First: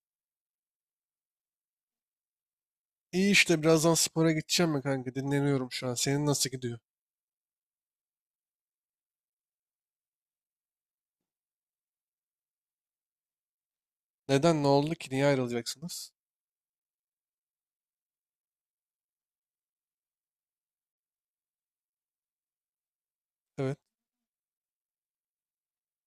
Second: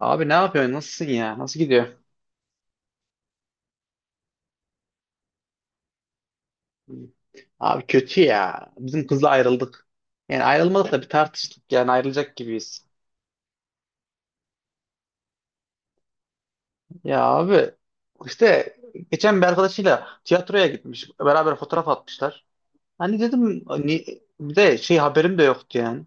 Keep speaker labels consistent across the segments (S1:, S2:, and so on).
S1: Abi ne yapıyorsun? Nasılsın ya? Nasıl gidiyor?
S2: İyi işte birazdan spora gideceğim mi kanka? Dinleniyorum şu an. Senin nasıl gidiyor?
S1: Abi kötü ya. Bizim kızla ayrıldık. Yani ayrılmadık da bir tartıştık. Yani ayrılacak gibiyiz.
S2: Neden? Ne oldu ki? Niye ayrılacaksınız?
S1: Ya abi işte geçen bir arkadaşıyla tiyatroya gitmiş. Beraber fotoğraf atmışlar. Hani dedim
S2: Evet.
S1: ni- Bir de şey haberim de yoktu yani.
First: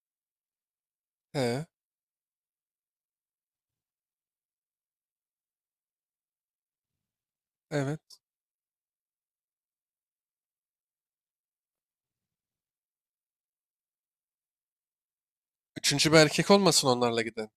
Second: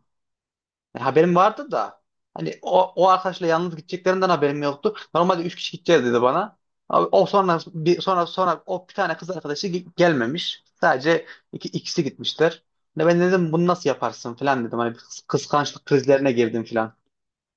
S1: Yani haberim
S2: He.
S1: vardı da hani o arkadaşla yalnız gideceklerinden haberim yoktu. Normalde üç kişi gideceğiz dedi bana. Abi, o sonra bir
S2: Evet.
S1: sonra sonra o bir tane kız gelmemiş. Sadece ikisi gitmişler. Ne ben dedim bunu nasıl yaparsın falan dedim. Hani bir kıskançlık
S2: Üçüncü bir
S1: krizlerine
S2: erkek
S1: girdim
S2: olmasın
S1: falan.
S2: onlarla giden.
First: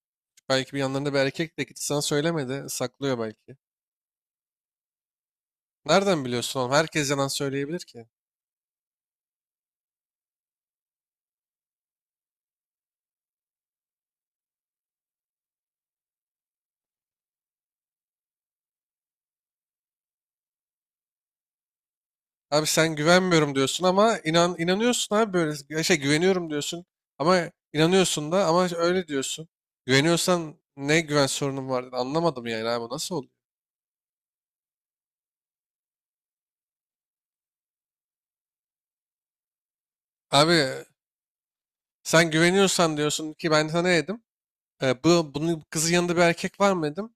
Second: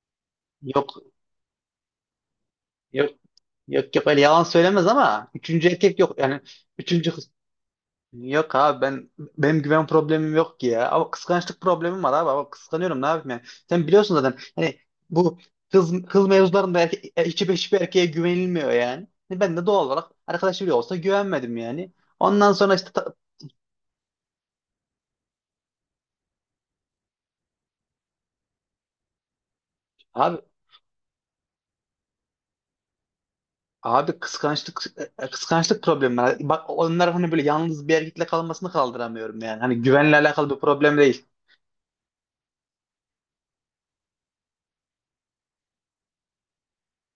S2: Belki bir
S1: Yok
S2: yanlarında bir erkek de gitti sana söylemedi.
S1: yok
S2: Saklıyor belki.
S1: yok, öyle yalan söylemez ama üçüncü erkek yok.
S2: Nereden
S1: Yani
S2: biliyorsun oğlum? Herkes
S1: üçüncü
S2: yalan söyleyebilir ki.
S1: Yok abi benim güven problemim yok ki ya. Ama kıskançlık problemim var abi. Ama kıskanıyorum ne yapayım yani. Sen biliyorsun zaten hani bu kız mevzularında hiçbir erkeğe güvenilmiyor yani. Hani ben de doğal olarak arkadaş bile olsa güvenmedim yani. Ondan
S2: Abi
S1: sonra işte
S2: sen
S1: ta-
S2: güvenmiyorum diyorsun ama inanıyorsun abi böyle. Ya şey güveniyorum diyorsun ama inanıyorsun da ama öyle diyorsun.
S1: abi
S2: Güveniyorsan ne güven sorunun var? Anlamadım yani abi bu nasıl oluyor?
S1: abi, kıskançlık kıskançlık problemi var. Bak onlar hani böyle yalnız bir erkekle kalmasını kaldıramıyorum yani. Hani güvenle alakalı bir
S2: Abi
S1: problem değil.
S2: sen güveniyorsan diyorsun ki ben sana ne dedim? Bunun kızın yanında bir erkek var mı dedim.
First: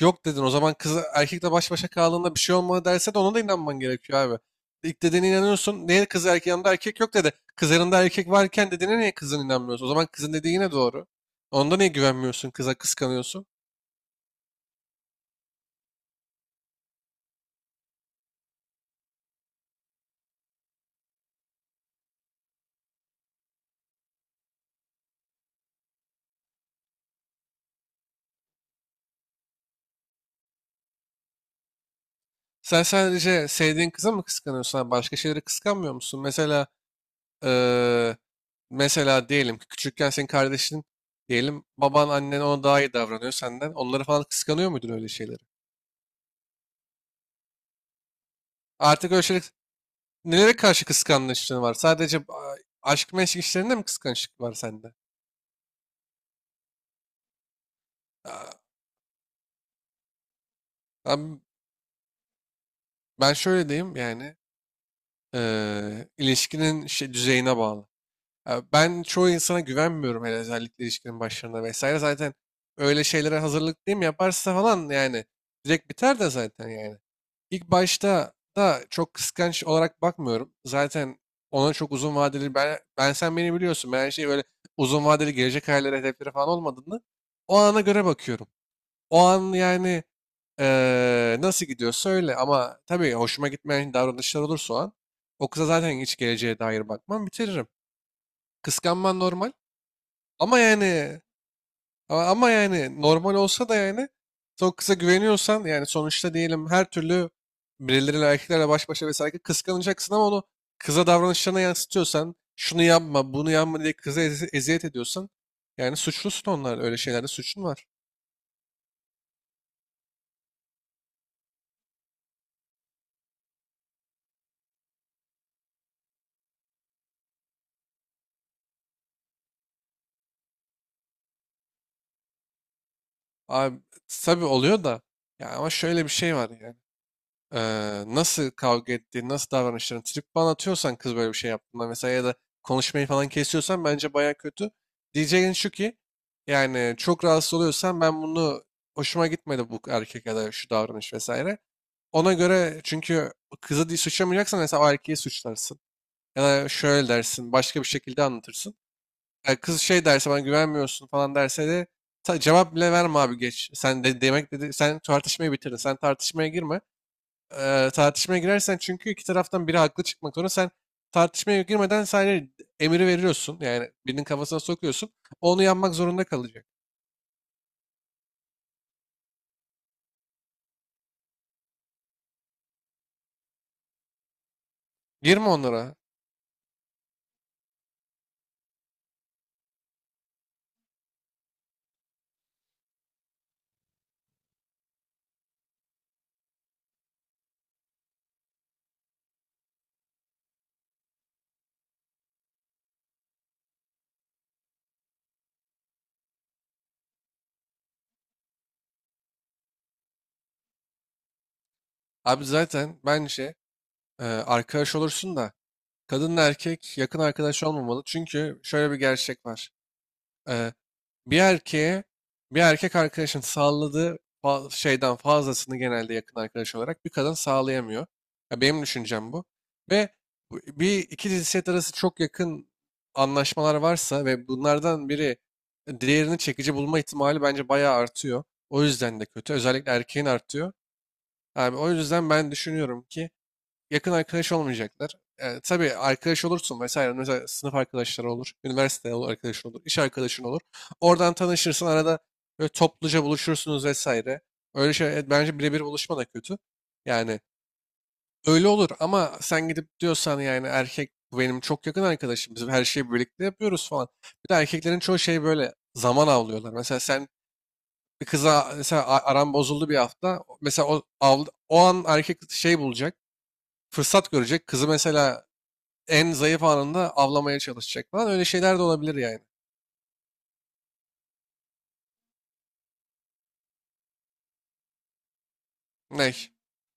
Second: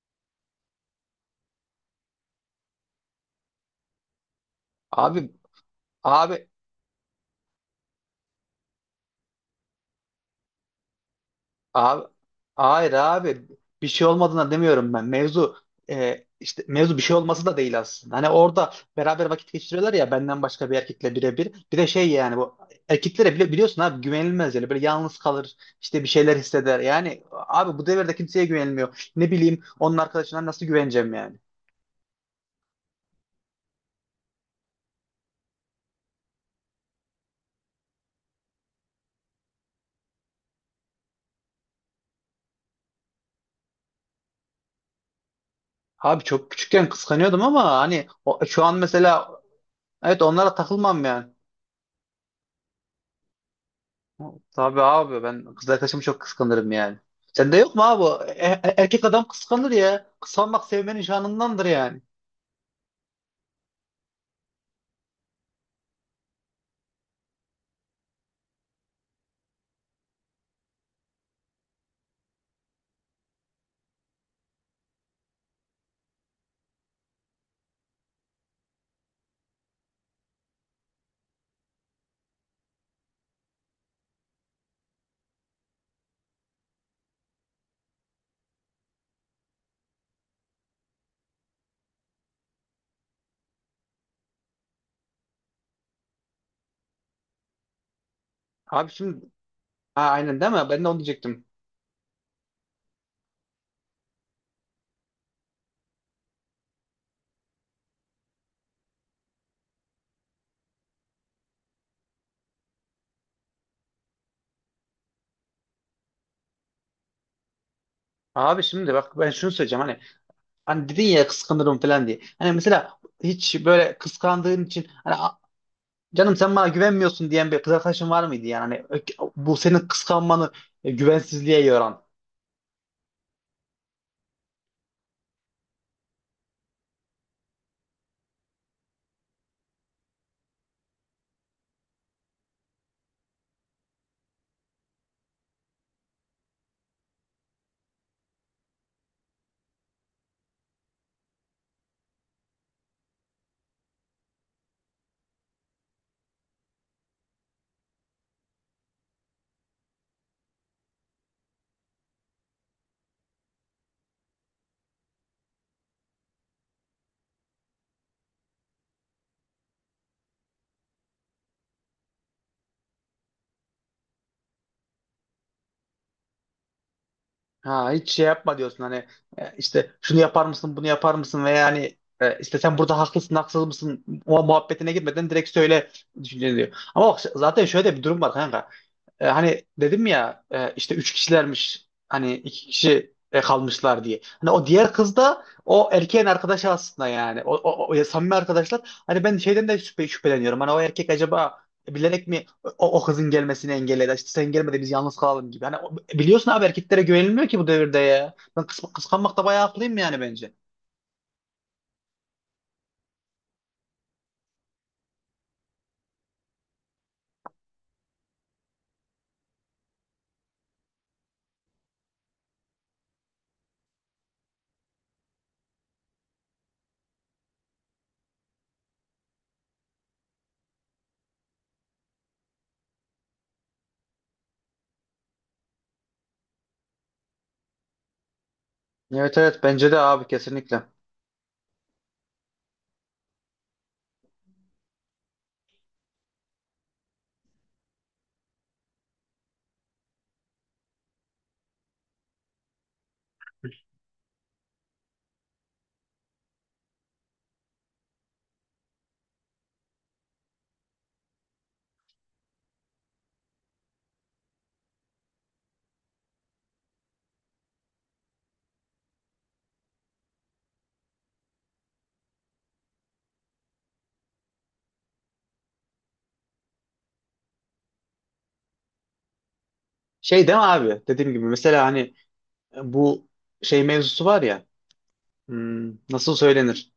S2: Yok dedin. O zaman kız erkekle baş başa kaldığında bir şey olmadı derse de ona da inanman gerekiyor abi. İlk dediğine
S1: Abi
S2: inanıyorsun. Niye kız erkek
S1: abi
S2: yanında erkek yok dedi. Kız yanında erkek varken dediğine niye kızın inanmıyorsun? O zaman kızın dediği yine doğru. Onda niye
S1: Abi,
S2: güvenmiyorsun kıza
S1: hayır abi
S2: kıskanıyorsun?
S1: bir şey olmadığına demiyorum ben. Mevzu e, işte mevzu bir şey olması da değil aslında. Hani orada beraber vakit geçiriyorlar ya benden başka bir erkekle birebir. Bir de şey yani bu erkeklere bile biliyorsun abi güvenilmez yani böyle yalnız kalır işte bir şeyler hisseder. Yani abi bu devirde kimseye güvenilmiyor. Ne bileyim onun arkadaşına nasıl güveneceğim yani.
S2: Sen sadece sevdiğin kıza mı kıskanıyorsun, abi? Başka şeyleri kıskanmıyor musun? Mesela eee, mesela diyelim ki küçükken senin kardeşin diyelim baban annen ona daha iyi davranıyor senden. Onları falan kıskanıyor muydun öyle şeyleri?
S1: Abi çok küçükken kıskanıyordum ama hani şu an
S2: Artık öyle
S1: mesela
S2: şeyleri.
S1: evet onlara
S2: Nelere karşı
S1: takılmam yani.
S2: kıskançlığın var? Sadece aşk meşk işlerinde mi kıskançlık var
S1: Tabii
S2: sende?
S1: abi ben kız arkadaşımı çok kıskanırım yani. Sende yok mu abi?
S2: Aa,
S1: Erkek adam kıskanır ya. Kıskanmak sevmenin
S2: ben,
S1: şanındandır yani.
S2: ben şöyle diyeyim yani. İlişkinin şey, düzeyine bağlı. Ya ben çoğu insana güvenmiyorum hele özellikle ilişkinin başlarında vesaire. Zaten öyle şeylere hazırlık değil mi yaparsa falan yani direkt biter de zaten yani. İlk başta da çok kıskanç olarak bakmıyorum. Zaten ona çok uzun vadeli ben sen beni biliyorsun. Ben her şeyi böyle uzun vadeli gelecek hayalleri hedefleri falan olmadığını o ana göre bakıyorum. O an yani nasıl gidiyorsa öyle ama tabii hoşuma gitmeyen davranışlar olursa o an o kıza zaten hiç geleceğe dair bakmam bitiririm.
S1: Abi
S2: Kıskanman
S1: şimdi
S2: normal.
S1: ha, aynen değil
S2: Ama
S1: mi? Ben de onu
S2: yani
S1: diyecektim.
S2: ama yani normal olsa da yani son kıza güveniyorsan yani sonuçta diyelim her türlü birileriyle erkeklerle baş başa vesaire kıskanacaksın ama onu kıza davranışlarına yansıtıyorsan şunu yapma bunu yapma diye kıza eziyet ediyorsan yani suçlusun onlar öyle şeylerde suçun var.
S1: Abi şimdi bak ben şunu söyleyeceğim hani dedin ya kıskanırım falan diye. Hani mesela hiç böyle kıskandığın için hani canım sen bana güvenmiyorsun" diyen bir kız arkadaşın var mıydı yani? Hani bu senin kıskanmanı güvensizliğe yoran.
S2: Abi tabii oluyor da ya ama şöyle bir şey var yani. Nasıl kavga ettiğini, nasıl davranışlarını trip falan atıyorsan kız böyle bir şey yaptığında mesela ya da konuşmayı falan kesiyorsan bence baya kötü. Diyeceğin şu ki yani çok rahatsız oluyorsan ben bunu hoşuma gitmedi bu erkek ya da şu davranış vesaire. Ona göre çünkü kızı diye suçlamayacaksan mesela o erkeği suçlarsın. Ya da şöyle dersin başka bir şekilde anlatırsın. Yani kız şey derse bana güvenmiyorsun falan derse de cevap bile verme abi geç. Sen de demek dedi sen tartışmayı bitirdin. Sen tartışmaya girme tartışmaya girersen çünkü iki taraftan biri haklı çıkmak zorunda. Sen tartışmaya girmeden sadece emiri veriyorsun. Yani birinin kafasına sokuyorsun. Onu yanmak zorunda kalacak.
S1: Ha, hiç şey yapma diyorsun hani işte şunu yapar mısın bunu yapar mısın ve yani işte sen burada haklısın haksız mısın o muhabbetine gitmeden direkt
S2: Girme
S1: söyle
S2: onlara.
S1: düşünceni diyor. Ama bak zaten şöyle de bir durum var kanka. Hani dedim ya işte üç kişilermiş hani iki kişi kalmışlar diye. Hani o diğer kız da o erkeğin arkadaşı aslında yani. Samimi arkadaşlar. Hani ben şeyden de şüpheleniyorum. Hani o erkek acaba bilerek mi o kızın gelmesini engel eder. İşte sen gelme de biz yalnız kalalım gibi. Hani biliyorsun abi erkeklere güvenilmiyor ki bu devirde ya. Ben kıskanmakta bayağı haklıyım yani bence.
S2: Abi zaten bence arkadaş olursun da kadınla erkek yakın arkadaş olmamalı. Çünkü şöyle bir gerçek var. E, Bir erkeğe bir erkek arkadaşın sağladığı şeyden fazlasını genelde yakın arkadaş olarak bir kadın sağlayamıyor. Ya benim düşüncem bu. Ve bir iki cinsiyet arası çok yakın anlaşmalar varsa ve bunlardan biri diğerini çekici bulma ihtimali bence bayağı artıyor. O yüzden de
S1: Evet,
S2: kötü.
S1: evet, bence
S2: Özellikle
S1: de abi
S2: erkeğin artıyor.
S1: kesinlikle.
S2: Yani o yüzden ben düşünüyorum ki yakın arkadaş olmayacaklar. E, tabii arkadaş olursun vesaire. Mesela sınıf arkadaşları olur, arkadaşın olur, iş arkadaşın olur. Oradan tanışırsın, arada böyle topluca buluşursunuz vesaire. Öyle şey evet, bence birebir buluşma da kötü. Yani öyle olur ama sen gidip diyorsan yani erkek bu benim çok yakın arkadaşım. Biz her şeyi birlikte yapıyoruz falan. Bir de erkeklerin çoğu şey böyle zaman avlıyorlar. Mesela sen bir kıza mesela aran bozuldu bir hafta. Mesela o an erkek şey bulacak fırsat görecek. Kızı mesela en zayıf anında avlamaya çalışacak falan. Öyle şeyler de olabilir yani.
S1: Şey değil mi abi? Dediğim gibi mesela hani bu şey mevzusu var ya.
S2: Ne?
S1: Nasıl söylenir?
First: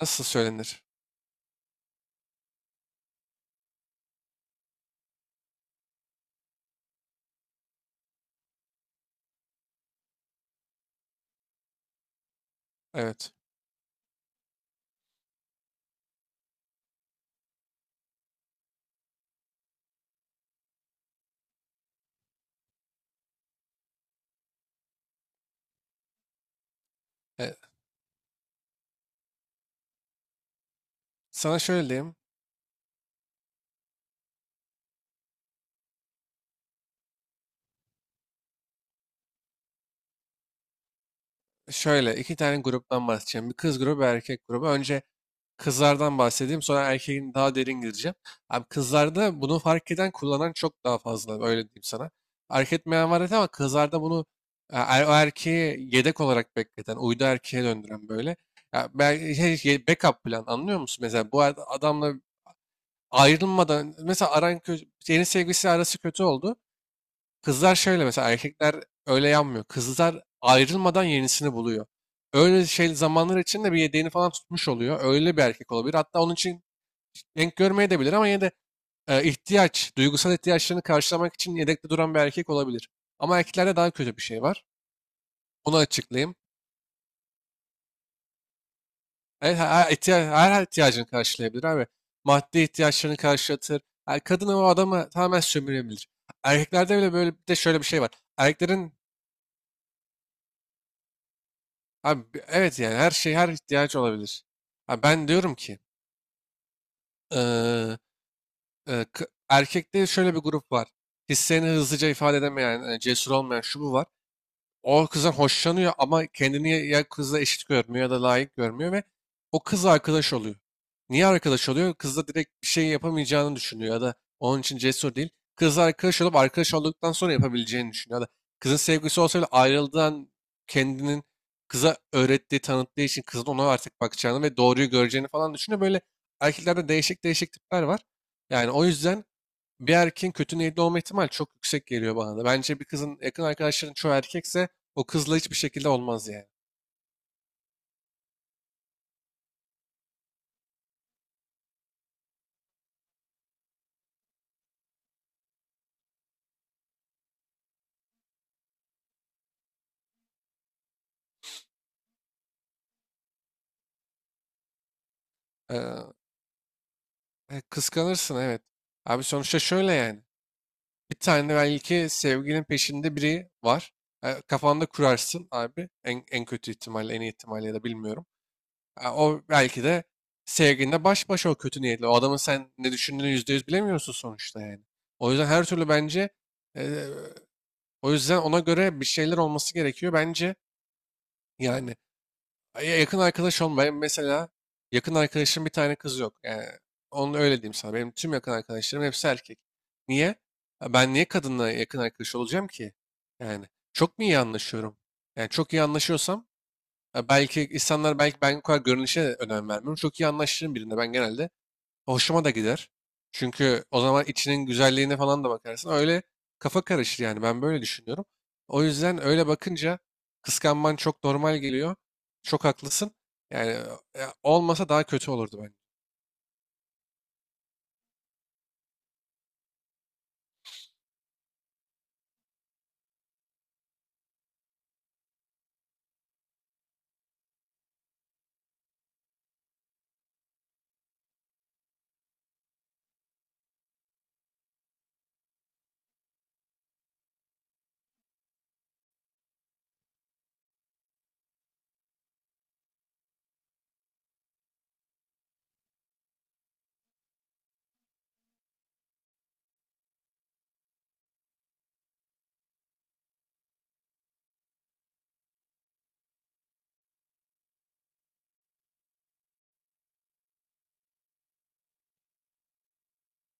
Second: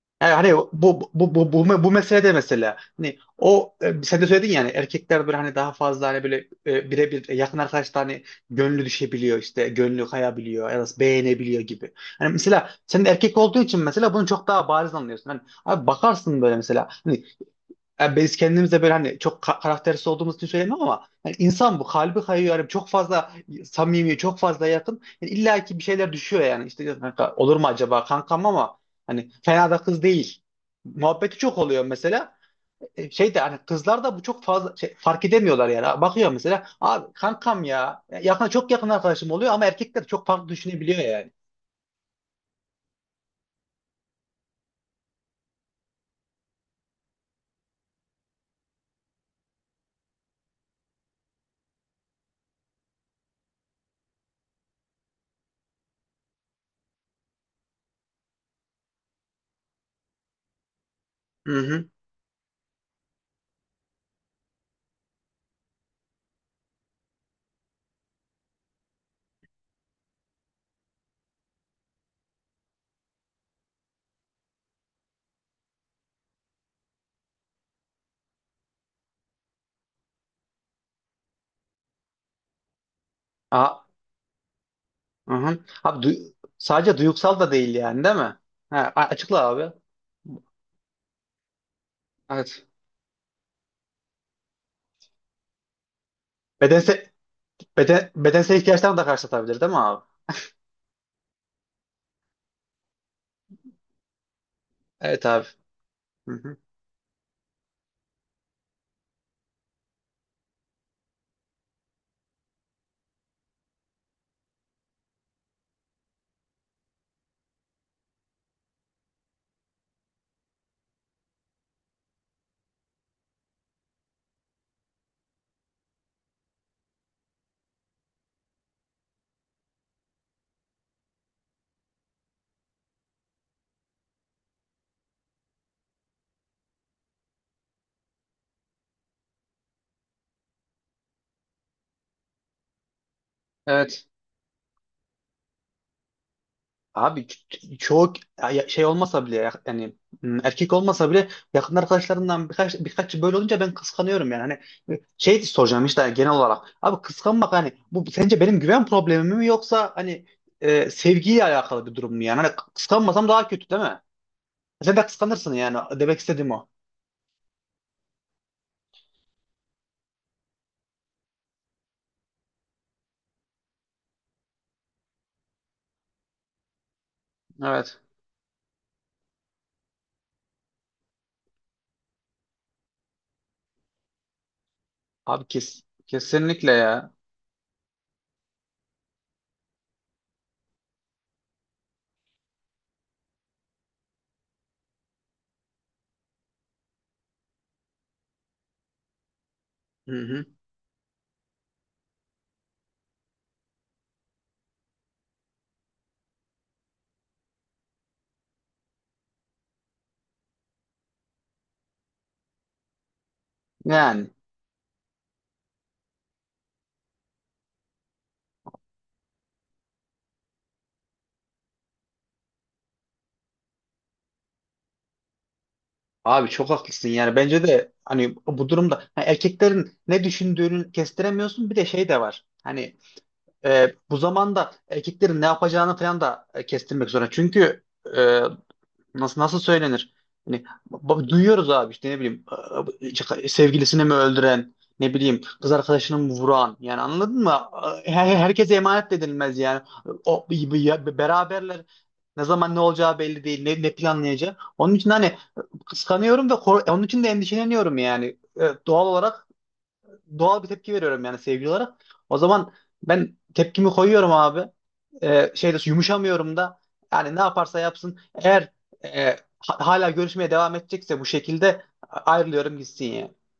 S2: Nasıl
S1: Yani hani bu
S2: söylenir?
S1: bu bu bu bu meselede mesela hani o sen de söyledin yani erkekler böyle hani daha fazla hani böyle birebir yakın arkadaşlar hani gönlü düşebiliyor işte gönlü kayabiliyor ya da beğenebiliyor gibi. Hani mesela sen de
S2: Evet.
S1: erkek olduğu için mesela bunu çok daha bariz anlıyorsun. Hani abi bakarsın böyle mesela hani yani biz kendimize böyle hani çok karaktersiz olduğumuz için söylemiyorum ama hani insan bu kalbi kayıyor yani çok fazla samimi çok fazla yakın yani illa ki bir şeyler düşüyor yani işte ya kanka
S2: E,
S1: olur mu acaba kankam ama hani fena da kız değil muhabbeti çok
S2: sana
S1: oluyor
S2: şöyle diyeyim.
S1: mesela. Şey de hani kızlar da bu çok fazla fark edemiyorlar yani bakıyor mesela abi kankam ya yakın çok yakın arkadaşım oluyor ama erkekler çok farklı düşünebiliyor yani.
S2: Şöyle iki tane gruptan bahsedeceğim. Bir kız grubu, bir erkek grubu. Önce kızlardan bahsedeyim. Sonra erkeğin daha derin gireceğim. Abi kızlarda bunu fark eden, kullanan çok daha fazla. Öyle diyeyim sana. Fark etmeyen var evet ama kızlarda bunu o erkeği yedek olarak bekleten, uydu erkeğe döndüren böyle. Ya belki backup plan anlıyor musun? Mesela bu
S1: Hı hı.
S2: adamla ayrılmadan mesela yeni sevgilisi arası kötü oldu. Kızlar şöyle mesela erkekler öyle yanmıyor. Kızlar ayrılmadan yenisini buluyor. Öyle şey zamanlar içinde bir yedeğini falan tutmuş oluyor. Öyle bir erkek olabilir. Hatta onun için denk görmeye de bilir ama yine de duygusal ihtiyaçlarını karşılamak için yedekte duran bir erkek olabilir. Ama erkeklerde
S1: Aa,
S2: daha kötü bir şey var.
S1: hı hı.
S2: Onu
S1: Abi
S2: açıklayayım.
S1: sadece duygusal da değil yani değil mi? Ha, açıkla
S2: Evet
S1: abi.
S2: her ihtiyacını karşılayabilir abi. Maddi
S1: Evet.
S2: ihtiyaçlarını karşılatır. Yani kadın o adamı tamamen sömürebilir. Erkeklerde
S1: bedensel
S2: bile böyle bir de şöyle bir şey var.
S1: Bedensel
S2: Erkeklerin
S1: ihtiyaçlarını da karşılatabilir değil mi abi?
S2: abi, evet yani her şey her ihtiyacı olabilir. Ha,
S1: Evet
S2: ben
S1: abi.
S2: diyorum ki
S1: Hı hı.
S2: eee, erkekte şöyle bir grup var. Hislerini hızlıca ifade edemeyen, cesur olmayan şu bu var. O kızdan hoşlanıyor ama kendini ya kızla eşit görmüyor ya da layık görmüyor ve o kız arkadaş oluyor. Niye arkadaş oluyor? Kızla direkt bir şey yapamayacağını düşünüyor ya da onun için cesur değil. Kızla arkadaş olup arkadaş olduktan sonra yapabileceğini düşünüyor. Ya da kızın sevgisi olsa bile ayrıldığın kendinin kıza öğrettiği, tanıttığı için kızın ona artık bakacağını ve doğruyu göreceğini falan düşünüyor. Böyle erkeklerde değişik tipler var. Yani o yüzden bir erkeğin kötü niyetli olma ihtimali çok yüksek geliyor bana da. Bence bir kızın yakın arkadaşların
S1: Evet.
S2: çoğu erkekse o kızla hiçbir şekilde olmaz yani.
S1: Abi çoğu şey olmasa bile yani erkek olmasa bile yakın arkadaşlarından birkaç böyle olunca ben kıskanıyorum yani. Hani şey soracağım işte hani, genel olarak. Abi kıskanmak hani bu sence benim güven problemim mi yoksa hani sevgiyle alakalı bir durum mu yani? Hani kıskanmasam daha kötü değil mi? Sen de kıskanırsın yani.
S2: Ee,
S1: Demek istediğim o.
S2: kıskanırsın evet. Abi sonuçta şöyle yani. Bir tane belki sevgilin peşinde biri var. Kafanda kurarsın abi. En kötü ihtimalle, en iyi ihtimalle ya da
S1: Evet.
S2: bilmiyorum. O belki de sevgilinle baş başa o kötü niyetli. O adamın sen ne düşündüğünü %100 bilemiyorsun sonuçta yani. O yüzden
S1: Abi
S2: her
S1: kes.
S2: türlü bence
S1: Kesinlikle
S2: e,
S1: ya.
S2: o yüzden ona göre bir şeyler olması gerekiyor bence. Yani ay, ya yakın arkadaş olma. Benim mesela yakın arkadaşım bir tane kız yok. Yani onu öyle diyeyim sana. Benim tüm yakın arkadaşlarım hepsi erkek.
S1: Hı
S2: Niye?
S1: hı.
S2: Ha, ben niye kadınla yakın arkadaş olacağım ki? Yani çok mu iyi anlaşıyorum? Yani çok iyi anlaşıyorsam ha, belki insanlar belki ben bu kadar görünüşe de önem vermiyorum. Çok iyi anlaşırım birine. Ben genelde hoşuma da gider. Çünkü o zaman
S1: Yani.
S2: içinin güzelliğine falan da bakarsın. Öyle kafa karışır yani ben böyle düşünüyorum. O yüzden öyle bakınca kıskanman çok normal geliyor. Çok haklısın. Yani olmasa daha kötü olurdu bence.
S1: Abi çok haklısın yani bence de hani bu durumda ha, erkeklerin ne düşündüğünü kestiremiyorsun bir de şey de var. Hani bu zamanda erkeklerin ne yapacağını falan da kestirmek zorunda. Çünkü e, nasıl söylenir? Hani duyuyoruz abi işte ne bileyim işte sevgilisini mi öldüren ne bileyim kız arkadaşını mı vuran yani anladın mı? Herkese emanet de edilmez yani. O, beraberler ne zaman ne olacağı belli değil, ne planlayacağı. Onun için hani kıskanıyorum ve onun için de endişeleniyorum yani. Evet, doğal olarak doğal bir tepki veriyorum yani sevgili olarak. O zaman ben tepkimi koyuyorum abi. Şeyde yumuşamıyorum da yani ne yaparsa yapsın eğer e, hala görüşmeye devam edecekse bu şekilde ayrılıyorum gitsin yani.